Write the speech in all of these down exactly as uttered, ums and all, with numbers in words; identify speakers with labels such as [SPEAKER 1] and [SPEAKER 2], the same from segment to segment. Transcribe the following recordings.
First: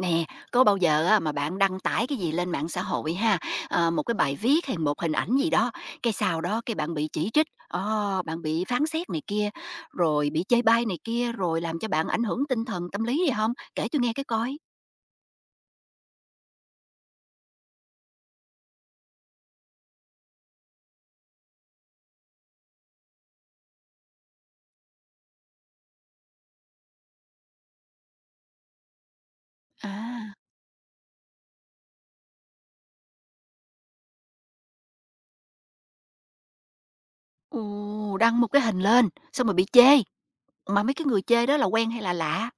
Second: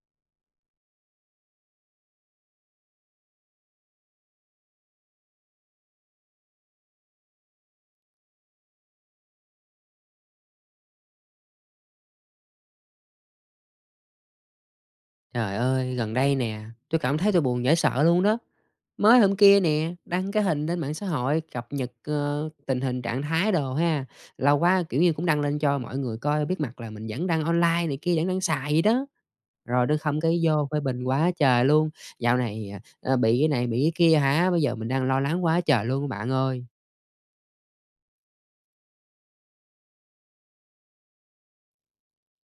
[SPEAKER 1] Nè, có bao giờ á mà bạn đăng tải cái gì lên mạng xã hội ha, ờ, một cái bài viết hay một hình ảnh gì đó, cái sau đó cái bạn bị chỉ trích, ờ, bạn bị phán xét này kia, rồi bị chê bai này kia, rồi làm cho bạn ảnh hưởng tinh thần, tâm lý gì không? Kể tôi nghe cái coi.
[SPEAKER 2] Trời ơi, gần đây nè, tôi cảm thấy tôi buồn dễ sợ luôn đó. Mới hôm kia nè, đăng cái hình lên mạng xã hội cập nhật ờ, tình hình trạng thái đồ ha. Lâu quá kiểu như cũng đăng lên cho mọi người coi biết mặt là mình vẫn đang online này kia, vẫn đang xài gì đó. Rồi đừng không
[SPEAKER 1] À,
[SPEAKER 2] cái vô phê bình quá trời luôn. Dạo này à, bị cái này bị cái kia hả? Bây giờ mình đang lo lắng quá trời luôn các bạn ơi.
[SPEAKER 1] ồ, đăng một cái hình lên, xong rồi bị chê, mà mấy cái người chê đó là quen hay là lạ?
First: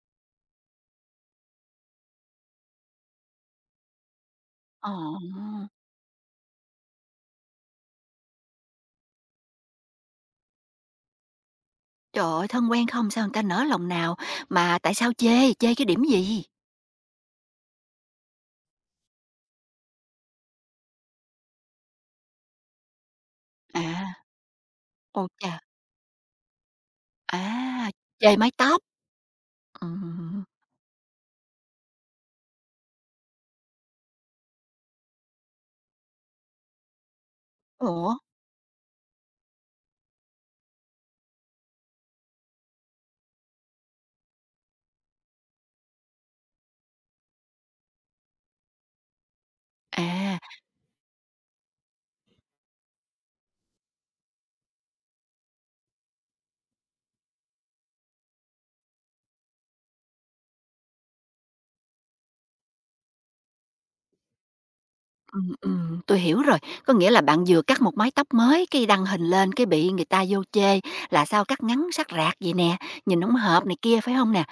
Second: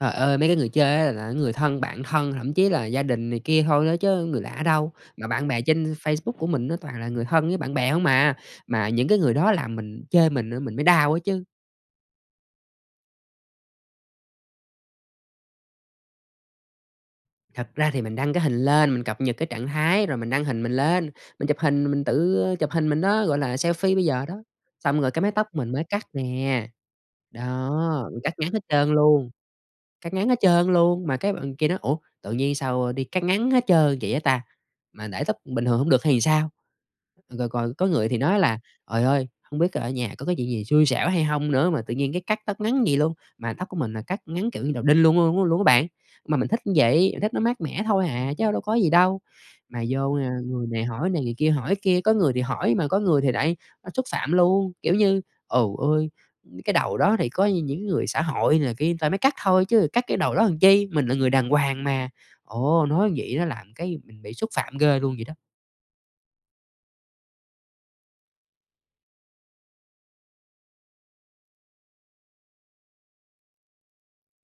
[SPEAKER 2] Trời ơi, mấy cái người chơi á là người thân, bạn thân, thậm chí là gia đình này kia thôi đó chứ người lạ
[SPEAKER 1] Ồ,
[SPEAKER 2] đâu. Mà bạn bè trên Facebook của mình nó toàn là người thân với bạn bè hông à, mà những cái người đó làm mình chơi mình á, mình mới đau á chứ.
[SPEAKER 1] trời ơi, thân quen không sao người ta nỡ lòng nào, mà tại sao chê? Chê cái điểm gì?
[SPEAKER 2] Thật ra thì mình đăng cái hình lên, mình cập nhật cái trạng thái rồi mình đăng hình mình lên, mình chụp hình mình tự ờ, chụp hình mình đó, gọi là,
[SPEAKER 1] À,
[SPEAKER 2] selfie bây giờ đó. Xong rồi cái
[SPEAKER 1] ô
[SPEAKER 2] mái tóc
[SPEAKER 1] chà,
[SPEAKER 2] mình mới cắt nè,
[SPEAKER 1] à,
[SPEAKER 2] đó, mình cắt
[SPEAKER 1] chê mái
[SPEAKER 2] ngắn hết
[SPEAKER 1] tóc.
[SPEAKER 2] trơn luôn,
[SPEAKER 1] Ờ.
[SPEAKER 2] cắt ngắn hết trơn luôn, mà cái bạn kia nói: "Ủa, tự nhiên sao đi cắt ngắn hết trơn vậy á ta? Mà để tóc bình thường không được hay sao?" Rồi còn có người
[SPEAKER 1] Ủa?
[SPEAKER 2] thì nói là "Trời ơi, không biết ở nhà có cái chuyện gì xui xẻo hay không nữa mà tự nhiên cái cắt tóc ngắn gì luôn?" Mà tóc của mình là cắt ngắn, kiểu như, đầu đinh luôn luôn luôn các bạn. Mà mình thích như vậy, mình thích nó mát mẻ thôi à, chứ đâu có gì đâu. Mà vô, a,
[SPEAKER 1] À,
[SPEAKER 2] người này hỏi này, người kia hỏi kia, có người thì hỏi mà có người thì lại, à, xúc phạm luôn, kiểu như, ồ ơi cái đầu đó thì có những người xã hội là kia người ta mới cắt thôi chứ cắt cái đầu đó làm chi, mình là người đàng hoàng mà. Ồ, nói vậy nó làm cái mình bị xúc phạm ghê luôn vậy đó.
[SPEAKER 1] ừm, ừm, tui hiểu rồi. Có nghĩa là bạn vừa cắt một mái tóc mới, cái đăng hình lên cái bị người ta vô chê là "Sao cắt ngắn sát rạc vậy nè, nhìn hổng hợp" này kia, phải hông nè?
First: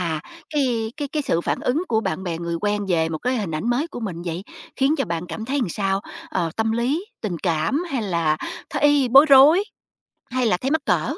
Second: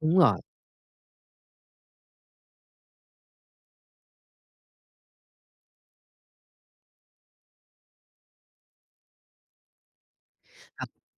[SPEAKER 2] Đúng rồi.
[SPEAKER 1] cái cái cái sự phản ứng của bạn bè, người quen về một cái hình ảnh mới của mình vậy, khiến cho bạn cảm thấy làm sao? Ờ, tâm lý, tình cảm hay là thấy bối rối, hay là thấy mắc
[SPEAKER 2] Thật
[SPEAKER 1] cỡ?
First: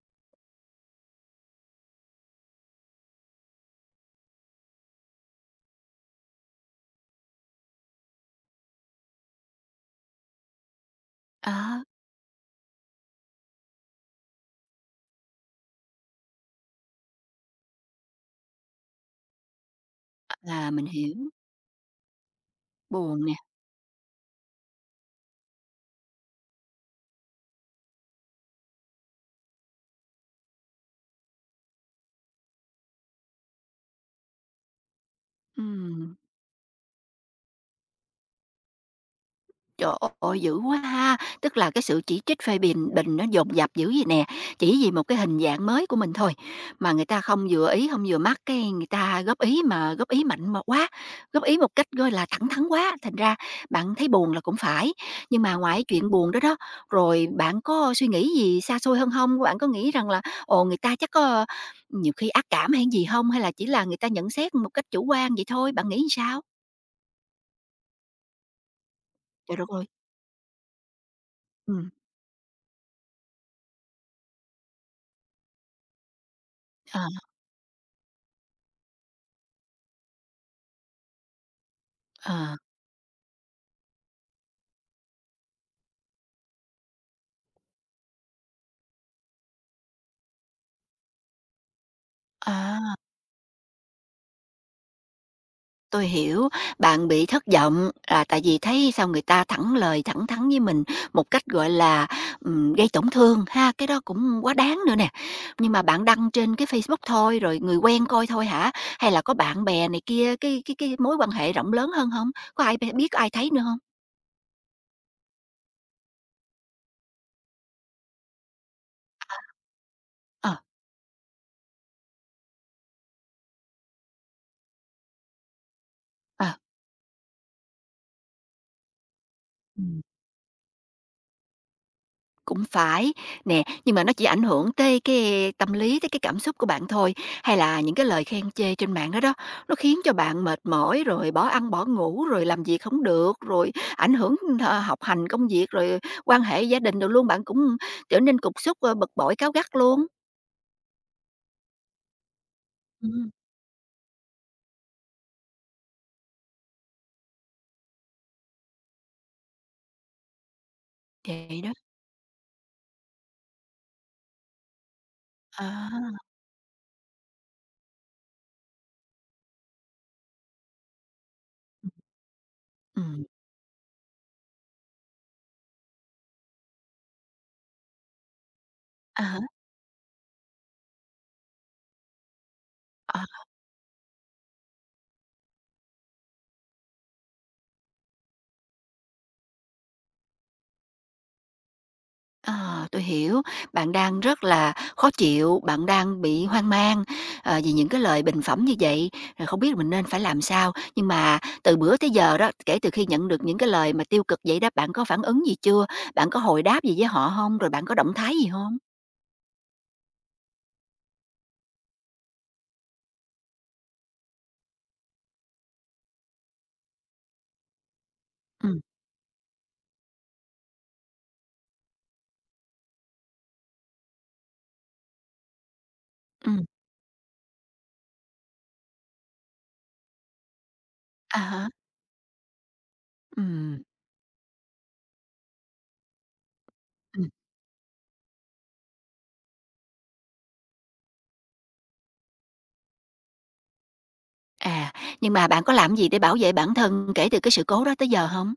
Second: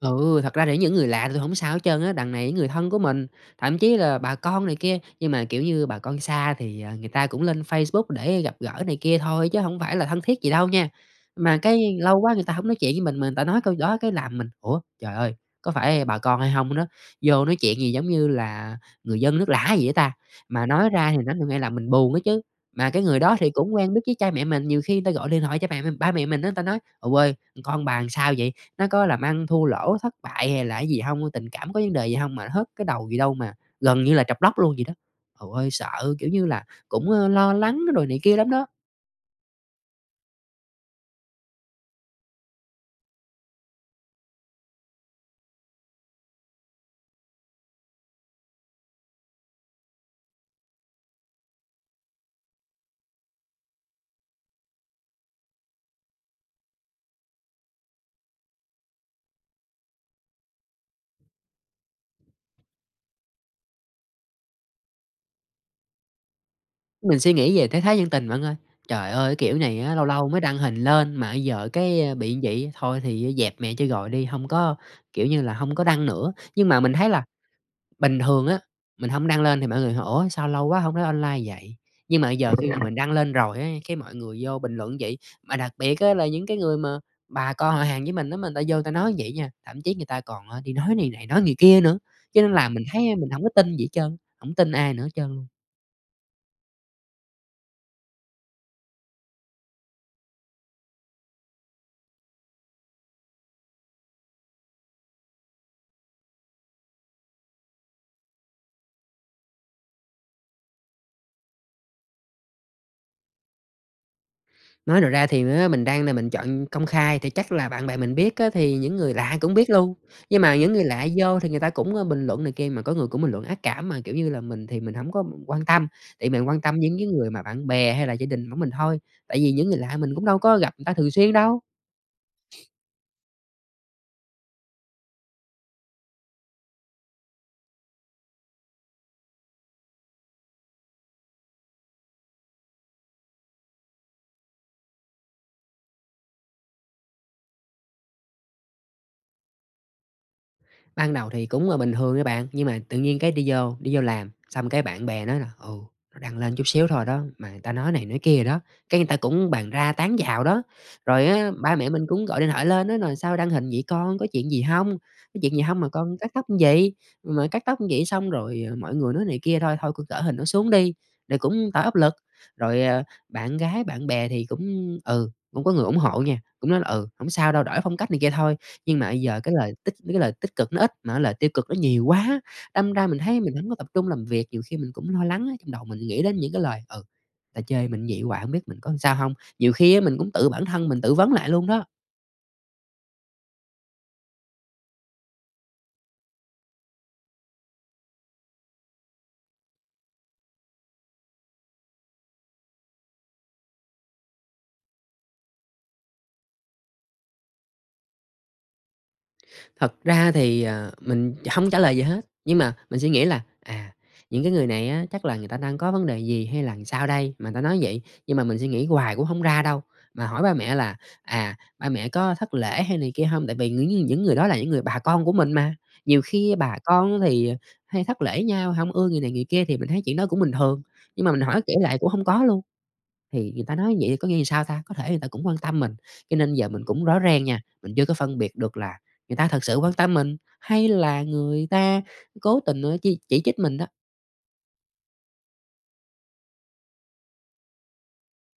[SPEAKER 2] ừ, thật ra để những người lạ thì tui hổng sao hết trơn á, đằng này những người thân của mình, thậm chí là bà con này kia, nhưng mà, kiểu như, bà con xa thì, à, người ta cũng lên Facebook để gặp gỡ này kia thôi chứ không phải là thân thiết gì đâu nha. Mà cái
[SPEAKER 1] Đó,
[SPEAKER 2] lâu quá người ta không nói chuyện với mình, mà người ta nói câu đó cái làm mình "Ủa, trời ơi, có phải bà con hay không đó?" Vô nói chuyện gì giống như là người dân nước lã gì vậy ta, mà
[SPEAKER 1] à, mình
[SPEAKER 2] nói ra
[SPEAKER 1] hiểu,
[SPEAKER 2] thì nó nghe là mình buồn á chứ. Mà cái người
[SPEAKER 1] buồn nè,
[SPEAKER 2] đó thì cũng quen biết với cha mẹ mình, nhiều khi người ta gọi điện thoại cho mẹ mình ba mẹ mình đó người ta nói: "Ù ơi, con bà làm sao vậy?" Nó có làm ăn thua lỗ, thất bại hay là cái gì không, tình cảm có vấn đề gì không mà hết cái đầu gì đâu mà gần như là trập lóc luôn vậy đó. Ôi ơi, sợ,
[SPEAKER 1] ừm.
[SPEAKER 2] kiểu như là, cũng, ơ, lo lắng rồi này kia lắm đó.
[SPEAKER 1] Trời ơi, dữ quá ha! Tức là cái sự chỉ trích phê bình bình nó dồn dập dữ vậy nè, chỉ vì một cái hình dạng mới của mình thôi, mà người ta không vừa ý, không vừa mắt, cái người ta góp ý mà góp ý mạnh mà quá, góp ý một cách, gọi là, thẳng thắn quá, thành ra bạn thấy buồn là cũng phải. Nhưng mà ngoài chuyện buồn đó đó, rồi bạn có suy nghĩ gì xa xôi hơn không? Bạn có nghĩ rằng là, ồ, người ta chắc có nhiều khi ác cảm hay gì không? Hay là chỉ là người ta nhận xét một cách chủ quan vậy thôi? Bạn nghĩ sao?
[SPEAKER 2] Mình suy nghĩ về thế thái nhân tình bạn ơi. Trời ơi, cái
[SPEAKER 1] Trời
[SPEAKER 2] kiểu
[SPEAKER 1] đất
[SPEAKER 2] này
[SPEAKER 1] ơi!
[SPEAKER 2] á, lâu lâu mới đăng hình lên mà giờ
[SPEAKER 1] Ừm,
[SPEAKER 2] cái ờ, bị như vậy, thôi thì dẹp mẹ chơi gọi đi, không có, kiểu như là, không có đăng nữa. Nhưng mà mình
[SPEAKER 1] ờ,
[SPEAKER 2] thấy là bình thường á, mình hổng đăng lên thì mọi người hỏi: "Ủa, sao lâu quá hông nói online vậy?" Nhưng mà giờ
[SPEAKER 1] ờ,
[SPEAKER 2] khi mà mình đăng lên rồi á, cái mọi người vô bình luận vậy. Mà đặc biệt á là những cái người mà bà con họ hàng với mình á, mà người ta vô người ta nói vậy nha, thậm chí người ta còn, ờ, đi nói này này nói người kia nữa, cho nên là mình
[SPEAKER 1] à.
[SPEAKER 2] thấy mình hổng có tin gì hết trơn, hổng tin ai nữa hết trơn luôn.
[SPEAKER 1] Tôi hiểu, bạn bị thất vọng là tại vì thấy sao người ta thẳng lời, thẳng thắn với mình một cách, gọi là, ừm, gây tổn thương ha, cái đó cũng quá đáng nữa nè. Nhưng mà bạn đăng trên cái Facebook thôi, rồi người quen coi thôi hả? Hay là có bạn bè này kia, cái cái cái mối quan hệ rộng lớn hơn không? Có ai biết, ai thấy nữa không?
[SPEAKER 2] Nói thật ra thì á, mình đang là mình chọn công khai thì chắc là bạn bè mình biết á, thì những người lạ cũng biết luôn. Nhưng
[SPEAKER 1] Ờ,
[SPEAKER 2] mà những người lạ vô thì người ta cũng, ơ, bình luận này kia, mà có người cũng bình luận ác cảm, mà, kiểu như là, mình thì mình không có quan tâm, tại mình
[SPEAKER 1] ờ.
[SPEAKER 2] quan tâm những cái người mà bạn bè hay là gia đình của mình thôi. Tại vì những người lạ
[SPEAKER 1] Ừm.
[SPEAKER 2] mình cũng đâu có gặp người ta thường xuyên đâu.
[SPEAKER 1] Cũng phải. Nè, nhưng mà nó chỉ ảnh hưởng tới cái tâm lý, tới cái cảm xúc của bạn thôi, hay là những cái lời khen chê trên mạng đó đó, nó khiến cho bạn mệt mỏi, rồi bỏ ăn bỏ ngủ, rồi làm việc không được, rồi ảnh hưởng, ờ, học hành, công việc, rồi quan hệ gia đình đồ luôn, bạn cũng trở nên cục súc, ơ, bực bội, cáu gắt luôn?
[SPEAKER 2] Ban đầu thì cũng, là bình thường các bạn, nhưng mà tự nhiên
[SPEAKER 1] Ừm.
[SPEAKER 2] cái đi vô đi vô làm, xong cái bạn bè nói là "Ừ, nó đăng lên chút xíu thôi đó, mà người ta nói này nói kia đó", cái người ta cũng bàn ra tán vào đó. Rồi á,
[SPEAKER 1] Vậy đó.
[SPEAKER 2] ba mẹ mình cũng gọi điện thoại lên nói là "Sao đăng hình vậy con, có chuyện gì không? Có chuyện gì không
[SPEAKER 1] À,
[SPEAKER 2] mà con cắt tóc như vậy? Mà cắt tóc như vậy xong rồi, ờ, mọi người nói này kia thôi, thôi con cỡ hình nó xuống đi", rồi cũng tạo áp lực. Rồi, ờ,
[SPEAKER 1] ừm,
[SPEAKER 2] bạn gái, bạn bè thì cũng ừ, cũng có người ủng hộ nha, cũng nói là "Ừ, không sao đâu, đổi phong cách này kia thôi", nhưng mà bây
[SPEAKER 1] à
[SPEAKER 2] giờ
[SPEAKER 1] há.
[SPEAKER 2] cái lời tích cái lời tích cực nó ít, mà lời tiêu cực nó nhiều quá, đâm ra mình
[SPEAKER 1] Ờ.
[SPEAKER 2] thấy mình không có tập trung làm việc, nhiều khi mình cũng lo lắng á, trong đầu mình nghĩ đến những cái lời "Ừ, ta chơi mình vậy hoài hổng biết mình có làm sao không?" Nhiều khi á mình cũng tự bản thân mình tự vấn lại luôn đó.
[SPEAKER 1] Ờ, tôi hiểu, bạn đang rất là khó chịu, bạn đang bị hoang mang, ờ, vì những cái lời bình phẩm như vậy, rồi không biết mình nên phải làm sao. Nhưng mà từ bữa tới giờ đó, kể từ khi nhận được những cái lời mà tiêu cực vậy đó, bạn có phản ứng gì chưa? Bạn có hồi đáp gì với họ không? Rồi bạn có động thái gì không?
[SPEAKER 2] Thật ra thì, ờ, mình không trả lời gì hết, nhưng mà mình suy nghĩ là, à, những cái người này á chắc là người ta đang có vấn đề gì hay là sao đây mà người ta nói vậy? Nhưng mà mình suy
[SPEAKER 1] Ừm,
[SPEAKER 2] nghĩ hoài cũng không ra đâu, mà hỏi ba mẹ là, à, ba mẹ có thất lễ hay này kia không? Tại vì những những người đó là những người bà con của mình mà, nhiều khi
[SPEAKER 1] ừm,
[SPEAKER 2] bà con thì hay thất lễ nhau, không ưa người này người kia thì mình thấy chuyện đó cũng bình thường, nhưng mà
[SPEAKER 1] à
[SPEAKER 2] mình hỏi
[SPEAKER 1] hả
[SPEAKER 2] kể lại cũng không có luôn. Thì người ta
[SPEAKER 1] ừm,
[SPEAKER 2] nói vậy có nghĩa là sao ta? Có thể người ta cũng quan tâm mình, cho nên giờ mình cũng rõ
[SPEAKER 1] ừm,
[SPEAKER 2] ràng nha, mình chưa có phân biệt được là người ta thật sự quan tâm mình hay là người ta cố tình, ơ, chỉ chỉ trích mình đó.
[SPEAKER 1] à, nhưng mà bạn có làm gì để bảo vệ bản thân kể từ cái sự cố đó tới giờ không?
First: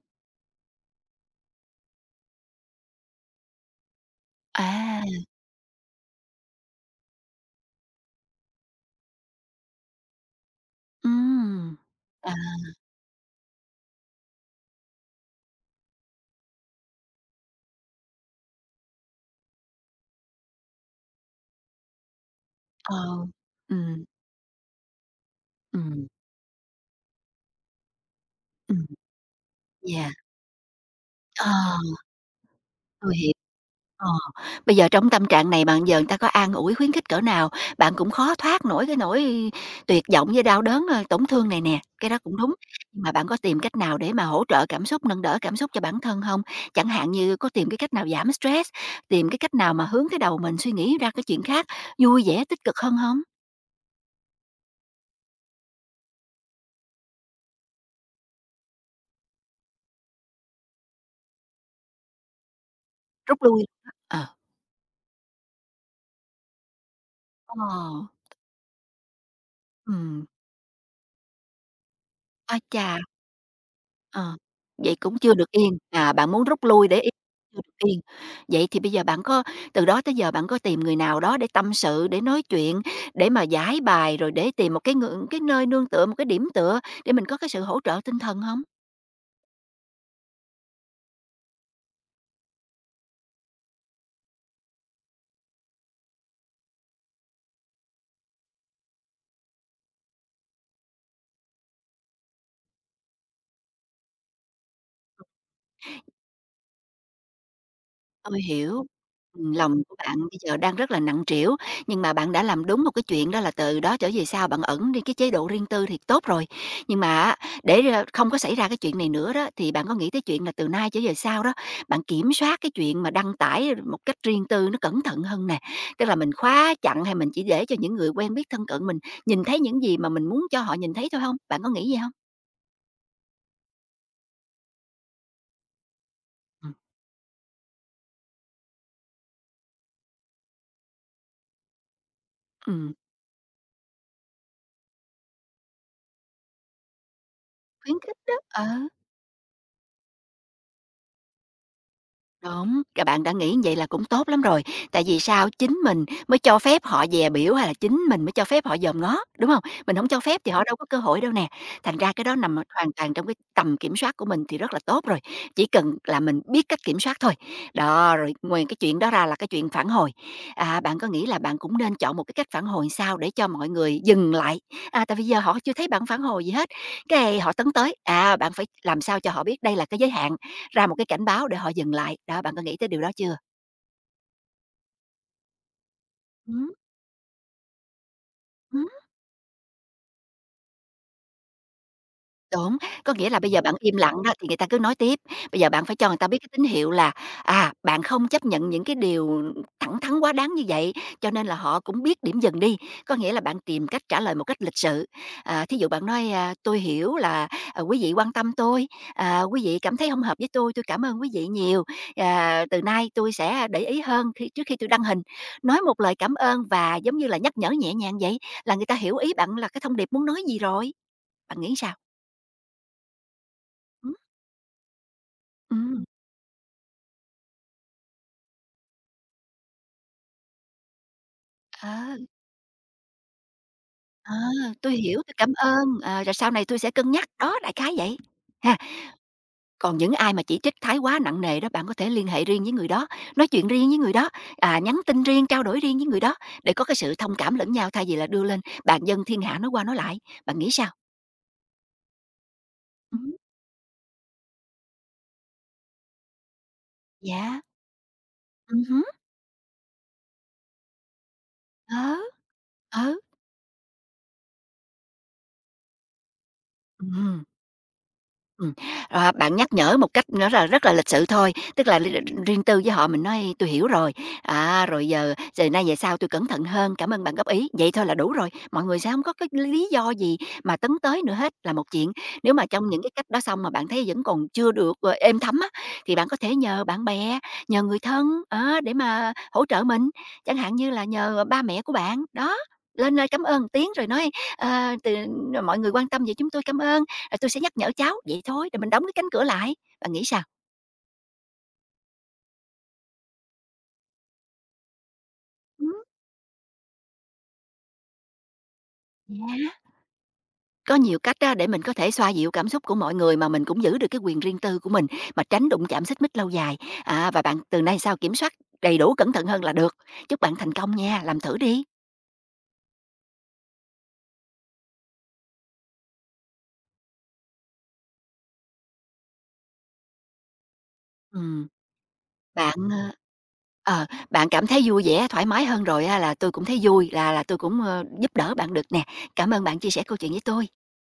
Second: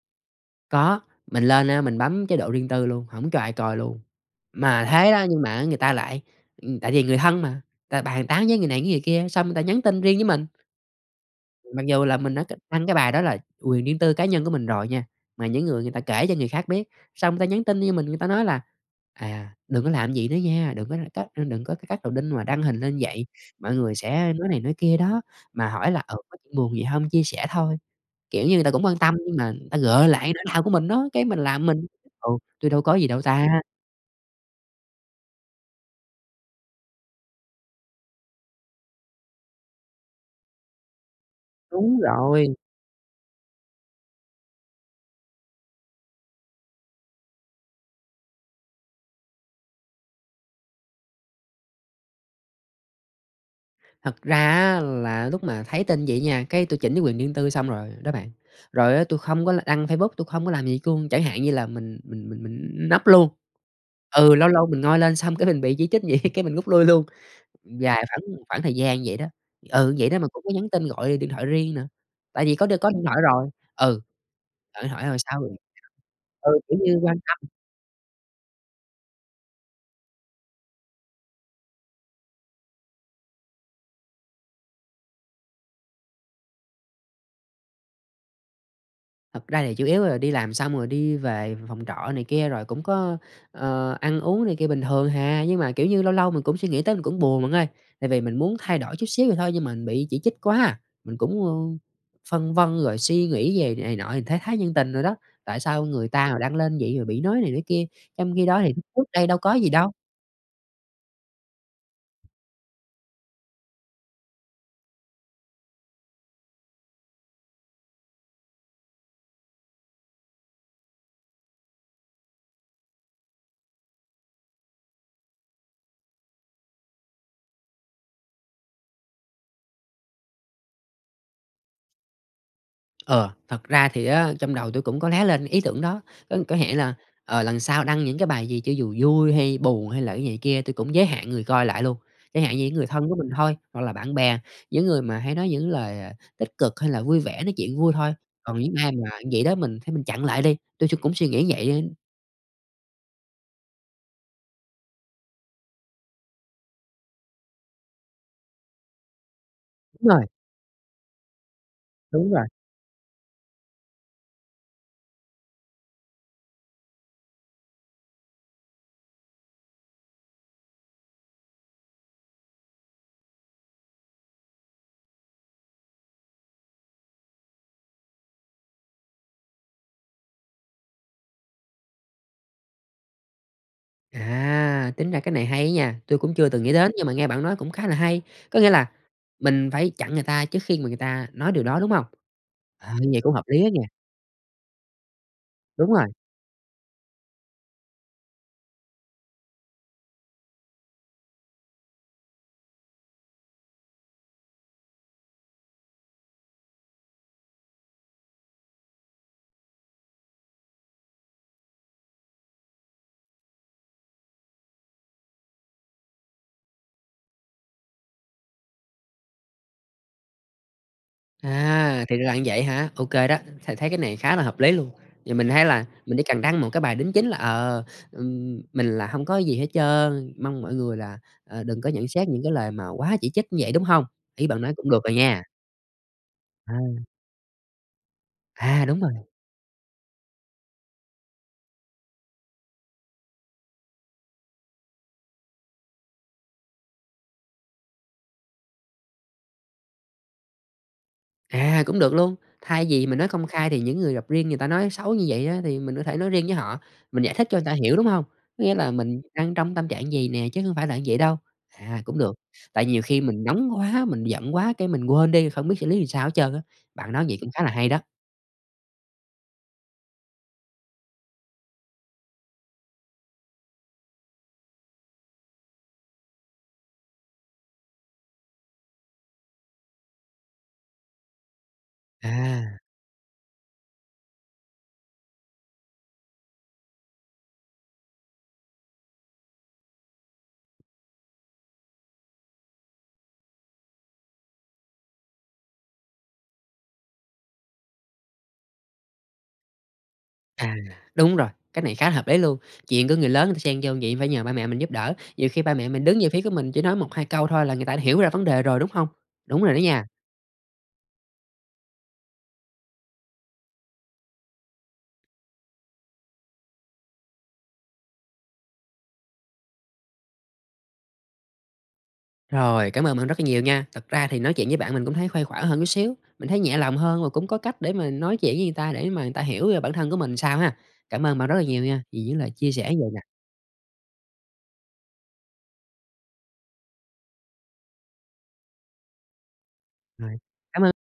[SPEAKER 2] Có, mình lên á, mình bấm chế độ riêng tư luôn, không cho ai coi luôn. Mà
[SPEAKER 1] À,
[SPEAKER 2] thế đó, nhưng mà người ta lại ừ, tại vì người thân mà, ta bàn tán với người này với người kia, xong người ta nhắn tin riêng với mình.
[SPEAKER 1] ừm,
[SPEAKER 2] Mặc dù là
[SPEAKER 1] à,
[SPEAKER 2] mình đã c đăng cái bài đó là quyền riêng tư cá nhân của mình rồi nha, mà những người người ta kể cho người khác biết, xong người ta nhắn tin cho mình, người ta nói là "À, đừng có làm vậy nữa nha, đừng có cắt đừng có cắt đầu đinh mà đăng hình lên
[SPEAKER 1] ờ,
[SPEAKER 2] vậy, mọi người
[SPEAKER 1] ừm,
[SPEAKER 2] sẽ nói này nói kia đó, mà hỏi là,
[SPEAKER 1] ừm,
[SPEAKER 2] ừ, có chuyện buồn gì hông, chia sẻ thôi." Kiểu như, người ta cũng
[SPEAKER 1] ừm,
[SPEAKER 2] quan tâm nhưng mà người ta gợi
[SPEAKER 1] yeah,
[SPEAKER 2] lại nỗi đau của mình đó, cái mình
[SPEAKER 1] ờ,
[SPEAKER 2] làm mình "Ừ, tôi đâu có gì
[SPEAKER 1] tôi
[SPEAKER 2] đâu
[SPEAKER 1] hiểu.
[SPEAKER 2] ta."
[SPEAKER 1] Ờ, bây giờ trong tâm trạng này bạn giờ người ta có an ủi, khuyến khích cỡ nào, bạn cũng khó thoát nổi cái nỗi tuyệt vọng với đau đớn, ơ, tổn thương này nè,
[SPEAKER 2] Đúng
[SPEAKER 1] cái đó cũng
[SPEAKER 2] rồi.
[SPEAKER 1] đúng. Nhưng mà bạn có tìm cách nào để mà hỗ trợ cảm xúc, nâng đỡ cảm xúc cho bản thân không? Chẳng hạn như có tìm cái cách nào giảm stress, tìm cái cách nào mà hướng cái đầu mình suy nghĩ ra cái chuyện khác, vui vẻ, tích cực hơn không?
[SPEAKER 2] Thật ra á là lúc mà thấy tin vậy nha, cái tui chỉnh cái quyền riêng tư xong rồi đó bạn. Rồi á tui không có đăng Facebook, tui không có làm gì luôn, chẳng hạn như là mình mình mình mình nấp luôn.
[SPEAKER 1] Rút lui ờ,
[SPEAKER 2] Ừ, lâu lâu mình ngoi lên xong cái mình bị chỉ trích vậy cái mình rút lui luôn,
[SPEAKER 1] ờ,
[SPEAKER 2] dài khoảng khoảng thời gian vậy đó. Ừ, vậy đó
[SPEAKER 1] ừ
[SPEAKER 2] mà cũng có nhắn tin gọi điện thoại riêng nữa, tại vì
[SPEAKER 1] ái
[SPEAKER 2] có đ có
[SPEAKER 1] chà!
[SPEAKER 2] điện thoại rồi. Ừ,
[SPEAKER 1] Ờ,
[SPEAKER 2] gọi điện
[SPEAKER 1] vậy
[SPEAKER 2] thoại rồi
[SPEAKER 1] cũng chưa
[SPEAKER 2] sao
[SPEAKER 1] được yên, à, bạn muốn
[SPEAKER 2] ừ,
[SPEAKER 1] rút
[SPEAKER 2] kiểu
[SPEAKER 1] lui
[SPEAKER 2] như
[SPEAKER 1] để yên,
[SPEAKER 2] quan.
[SPEAKER 1] chưa được yên. Vậy thì bây giờ bạn có từ đó tới giờ bạn có tìm người nào đó để tâm sự, để nói chuyện, để mà giải bài, rồi để tìm một cái ng cái nơi nương tựa, một cái điểm tựa để mình có cái sự hỗ trợ tinh thần không?
[SPEAKER 2] Thật ra thì chủ yếu là đi làm xong rồi đi về phòng trọ này kia, rồi cũng có, ờ, ăn uống này kia bình thường hà. Nhưng mà, kiểu như, lâu lâu mình cũng suy nghĩ tới mình cũng buồn mọi người tại vì mình muốn thay đổi chút xíu vậy thôi nhưng mà mình bị chỉ trích quá à. Mình cũng, ơ, phân vân rồi suy nghĩ về này nọ thì thấy thái nhân tình rồi đó, tại sao người ta mà đang lên vậy rồi bị nói này nói kia, trong
[SPEAKER 1] Tôi
[SPEAKER 2] khi đó thì lúc
[SPEAKER 1] hiểu.
[SPEAKER 2] trước đây đâu
[SPEAKER 1] Ừm,
[SPEAKER 2] có gì
[SPEAKER 1] lòng
[SPEAKER 2] đâu.
[SPEAKER 1] của bạn bây giờ đang rất là nặng trĩu, nhưng mà bạn đã làm đúng một cái chuyện đó là từ đó trở về sau bạn ẩn đi cái chế độ riêng tư thì tốt rồi. Nhưng mà á, để, ơ, không có xảy ra cái chuyện này nữa đó, thì bạn có nghĩ tới chuyện là từ nay trở về sau đó, bạn kiểm soát cái chuyện mà đăng tải một cách riêng tư nó cẩn thận hơn nè? Tức là mình khóa chặn hay mình chỉ để cho những người quen biết thân cận mình nhìn thấy những gì mà mình muốn cho họ nhìn thấy thôi không? Bạn có nghĩ vậy không?
[SPEAKER 2] Ờ, thật ra thì á, trong đầu tôi cũng có lóe lên ý tưởng đó, có có
[SPEAKER 1] Ừm.
[SPEAKER 2] nghĩa là, ờ, lần sau đăng những cái bài gì cho dù vui hay buồn hay là cái này kia tôi cũng giới hạn người coi lại luôn, giới hạn như những người
[SPEAKER 1] Ừm,
[SPEAKER 2] thân của mình thôi, hoặc là bạn bè, những người mà hay nói những lời, à, tích cực hay là vui vẻ, nói chuyện vui
[SPEAKER 1] khuyến
[SPEAKER 2] thôi,
[SPEAKER 1] khích đó,
[SPEAKER 2] còn
[SPEAKER 1] ờ.
[SPEAKER 2] những ai mà vậy đó mình thôi mình chặn lại đi, tôi s cũng suy nghĩ vậy.
[SPEAKER 1] Đúng, các bạn đã nghĩ như vậy là cũng tốt lắm rồi, tại vì sao? Chính mình mới cho phép họ dè biểu hay là chính mình mới cho phép họ dòm ngó, đúng không? Mình
[SPEAKER 2] Đúng
[SPEAKER 1] không cho
[SPEAKER 2] rồi,
[SPEAKER 1] phép thì họ đâu có cơ hội đâu nè, thành ra cái
[SPEAKER 2] đúng
[SPEAKER 1] đó
[SPEAKER 2] rồi.
[SPEAKER 1] nằm ở- hoàn toàn trong cái tầm kiểm soát của mình thì rất là tốt rồi, chỉ cần là mình biết cách kiểm soát thôi. Đó, rồi ngoài cái chuyện đó ra là cái chuyện phản hồi, à, bạn có nghĩ là bạn cũng nên chọn một cái cách phản hồi sao để cho mọi người dừng lại? À, tại vì giờ họ chưa thấy bạn phản hồi gì hết, cái họ tấn tới, à, bạn phải làm sao cho họ biết đây là cái giới hạn, ra một cái cảnh báo để họ dừng lại. Đó, bạn có nghĩ tới điều đó chưa?
[SPEAKER 2] À, tính ra cái này hay á nha, tôi cũng chưa từng nghĩ
[SPEAKER 1] Ừm,
[SPEAKER 2] đến nhưng mà nghe bạn nói cũng khá là hay, có nghĩa là
[SPEAKER 1] ừm.
[SPEAKER 2] mình phải chặn người ta trước khi mà người ta nói điều đó, đúng không?
[SPEAKER 1] Đúng,
[SPEAKER 2] À, như
[SPEAKER 1] có
[SPEAKER 2] vậy
[SPEAKER 1] nghĩa
[SPEAKER 2] cũng
[SPEAKER 1] là
[SPEAKER 2] hợp
[SPEAKER 1] bây giờ
[SPEAKER 2] lý á
[SPEAKER 1] bạn
[SPEAKER 2] nha.
[SPEAKER 1] im lặng đó thì người ta cứ nói tiếp, bây giờ bạn
[SPEAKER 2] Đúng
[SPEAKER 1] phải
[SPEAKER 2] rồi.
[SPEAKER 1] cho người ta biết cái tín hiệu là, à, bạn không chấp nhận những cái điều thẳng thắn quá đáng như vậy, cho nên là họ cũng biết điểm dừng đi. Có nghĩa là bạn tìm cách trả lời một cách lịch sự, à, thí dụ bạn nói, à, "Tôi hiểu là, ờ, quý vị quan tâm tôi, à, quý vị cảm thấy không hợp với tôi, tôi cảm ơn quý vị nhiều, à, từ nay tôi sẽ để ý hơn khi trước khi tôi đăng hình." Nói một lời cảm ơn và giống như là nhắc nhở nhẹ nhàng vậy là người ta hiểu ý bạn là cái thông điệp muốn nói gì rồi. Bạn nghĩ sao?
[SPEAKER 2] À, thì ra là như vậy hả? Ok đó, th thấy cái này khá là hợp lý luôn. Vậy mình thấy là
[SPEAKER 1] Ừm,
[SPEAKER 2] mình chỉ cần đăng một cái bài đính chính là, ờ, ừm, mình là không có gì hết trơn, mong mọi người là, ờ, đừng có nhận
[SPEAKER 1] ờ,
[SPEAKER 2] xét những cái lời mà quá chỉ trích như vậy, đúng không?
[SPEAKER 1] ờ,
[SPEAKER 2] Ý bạn nói cũng
[SPEAKER 1] tôi
[SPEAKER 2] được rồi
[SPEAKER 1] hiểu, tôi
[SPEAKER 2] nha.
[SPEAKER 1] cảm ơn, ờ, rồi sau này tui sẽ
[SPEAKER 2] À.
[SPEAKER 1] cân nhắc, đó, đại khái vậy. Ha,
[SPEAKER 2] À, đúng rồi.
[SPEAKER 1] còn những ai mà chỉ trích thái quá nặng nề đó, bạn có thể liên hệ riêng với người đó, nói chuyện riêng với người đó, à, nhắn tin riêng, trao đổi riêng với người đó để có cái sự thông cảm lẫn nhau thay vì là đưa lên bàn dân thiên hạ nói qua nói lại. Bạn nghĩ sao?
[SPEAKER 2] À, cũng được luôn. Thay vì mình
[SPEAKER 1] Ừm
[SPEAKER 2] nói
[SPEAKER 1] hứm,
[SPEAKER 2] công khai thì những người gặp riêng người ta nói xấu như vậy á, thì mình có thể nói riêng với họ, mình giải thích cho
[SPEAKER 1] yeah,
[SPEAKER 2] người ta hiểu, đúng hông? Có nghĩa
[SPEAKER 1] ừm
[SPEAKER 2] là
[SPEAKER 1] hứm,
[SPEAKER 2] mình đang trong tâm trạng gì nè, chứ hông phải là như vậy đâu. À,
[SPEAKER 1] ờ,
[SPEAKER 2] cũng được. Tại nhiều
[SPEAKER 1] ờ,
[SPEAKER 2] khi mình nóng quá, mình giận quá cái mình quên đi, không biết xử lý làm sao hết trơn á. Bạn nói vậy
[SPEAKER 1] ừm.
[SPEAKER 2] cũng khá là hay đó.
[SPEAKER 1] Ừm, à, bạn nhắc nhở một cách nó là rất là lịch sự thôi, tức là riêng riêng tư với họ mình nói: tôi hiểu rồi, à, rồi giờ giờ nay về sau tôi cẩn thận hơn, cảm ơn bạn góp ý." Vậy thôi là đủ rồi, mọi người sẽ không có cái lý do gì mà tấn tới nữa hết là một chuyện. Nếu mà
[SPEAKER 2] À,
[SPEAKER 1] trong những cái cách đó xong mà bạn thấy vẫn còn chưa được, ờ, êm thấm á, thì bạn có thể nhờ bạn bè, nhờ người thân, á, để mà hỗ trợ mình, chẳng hạn như là nhờ ba mẹ của bạn, đó, lên, ơ, cảm ơn tiếng rồi nói: "Ờ, từ mọi người quan tâm vậy chúng tôi cảm ơn." "À, tui sẽ nhắc nhở cháu", vậy thôi, rồi mình đóng cái cánh cửa lại. Bạn nghĩ sao?
[SPEAKER 2] à, đúng rồi, cái này khá là hợp lý luôn. Chuyện của người lớn người ta xen vô vậy phải nhờ ba mẹ mình giúp đỡ. Nhiều khi ba mẹ
[SPEAKER 1] Ừm.
[SPEAKER 2] mình đứng về phía của mình chỉ nói một hai câu thôi là người ta đã hiểu ra vấn đề rồi, đúng hông? Đúng
[SPEAKER 1] Yeah,
[SPEAKER 2] rồi đó nha.
[SPEAKER 1] có nhiều cách á để mình có thể xoa dịu cảm xúc của mọi người mà mình cũng giữ được cái quyền riêng tư của mình, mà tránh đụng chạm xích mích lâu dài. À, và bạn từ nay sau kiểm soát đầy đủ, cẩn thận hơn là được. Chúc bạn thành công nha, làm thử đi.
[SPEAKER 2] Rồi, cảm ơn bạn rất là nhiều nha. Thật ra thì nói chuyện với bạn mình cũng thấy khuây khỏa hơn chút xíu, mình thấy nhẹ lòng hơn và cũng có cách để mà nói chuyện với người ta để mà người ta hiểu, về bản thân của mình sao ha. Cảm ơn bạn rất là
[SPEAKER 1] Ừm,
[SPEAKER 2] nhiều nha, vì những lời chia
[SPEAKER 1] bạn,
[SPEAKER 2] sẻ như vầy
[SPEAKER 1] ơ
[SPEAKER 2] nè.
[SPEAKER 1] ờ, bạn cảm thấy vui vẻ, thoải mái hơn rồi á là tôi cũng thấy vui, là là tôi cũng, ơ, giúp đỡ bạn được nè. Cảm ơn bạn chia sẻ câu chuyện
[SPEAKER 2] Rồi,
[SPEAKER 1] với tôi
[SPEAKER 2] cảm ơn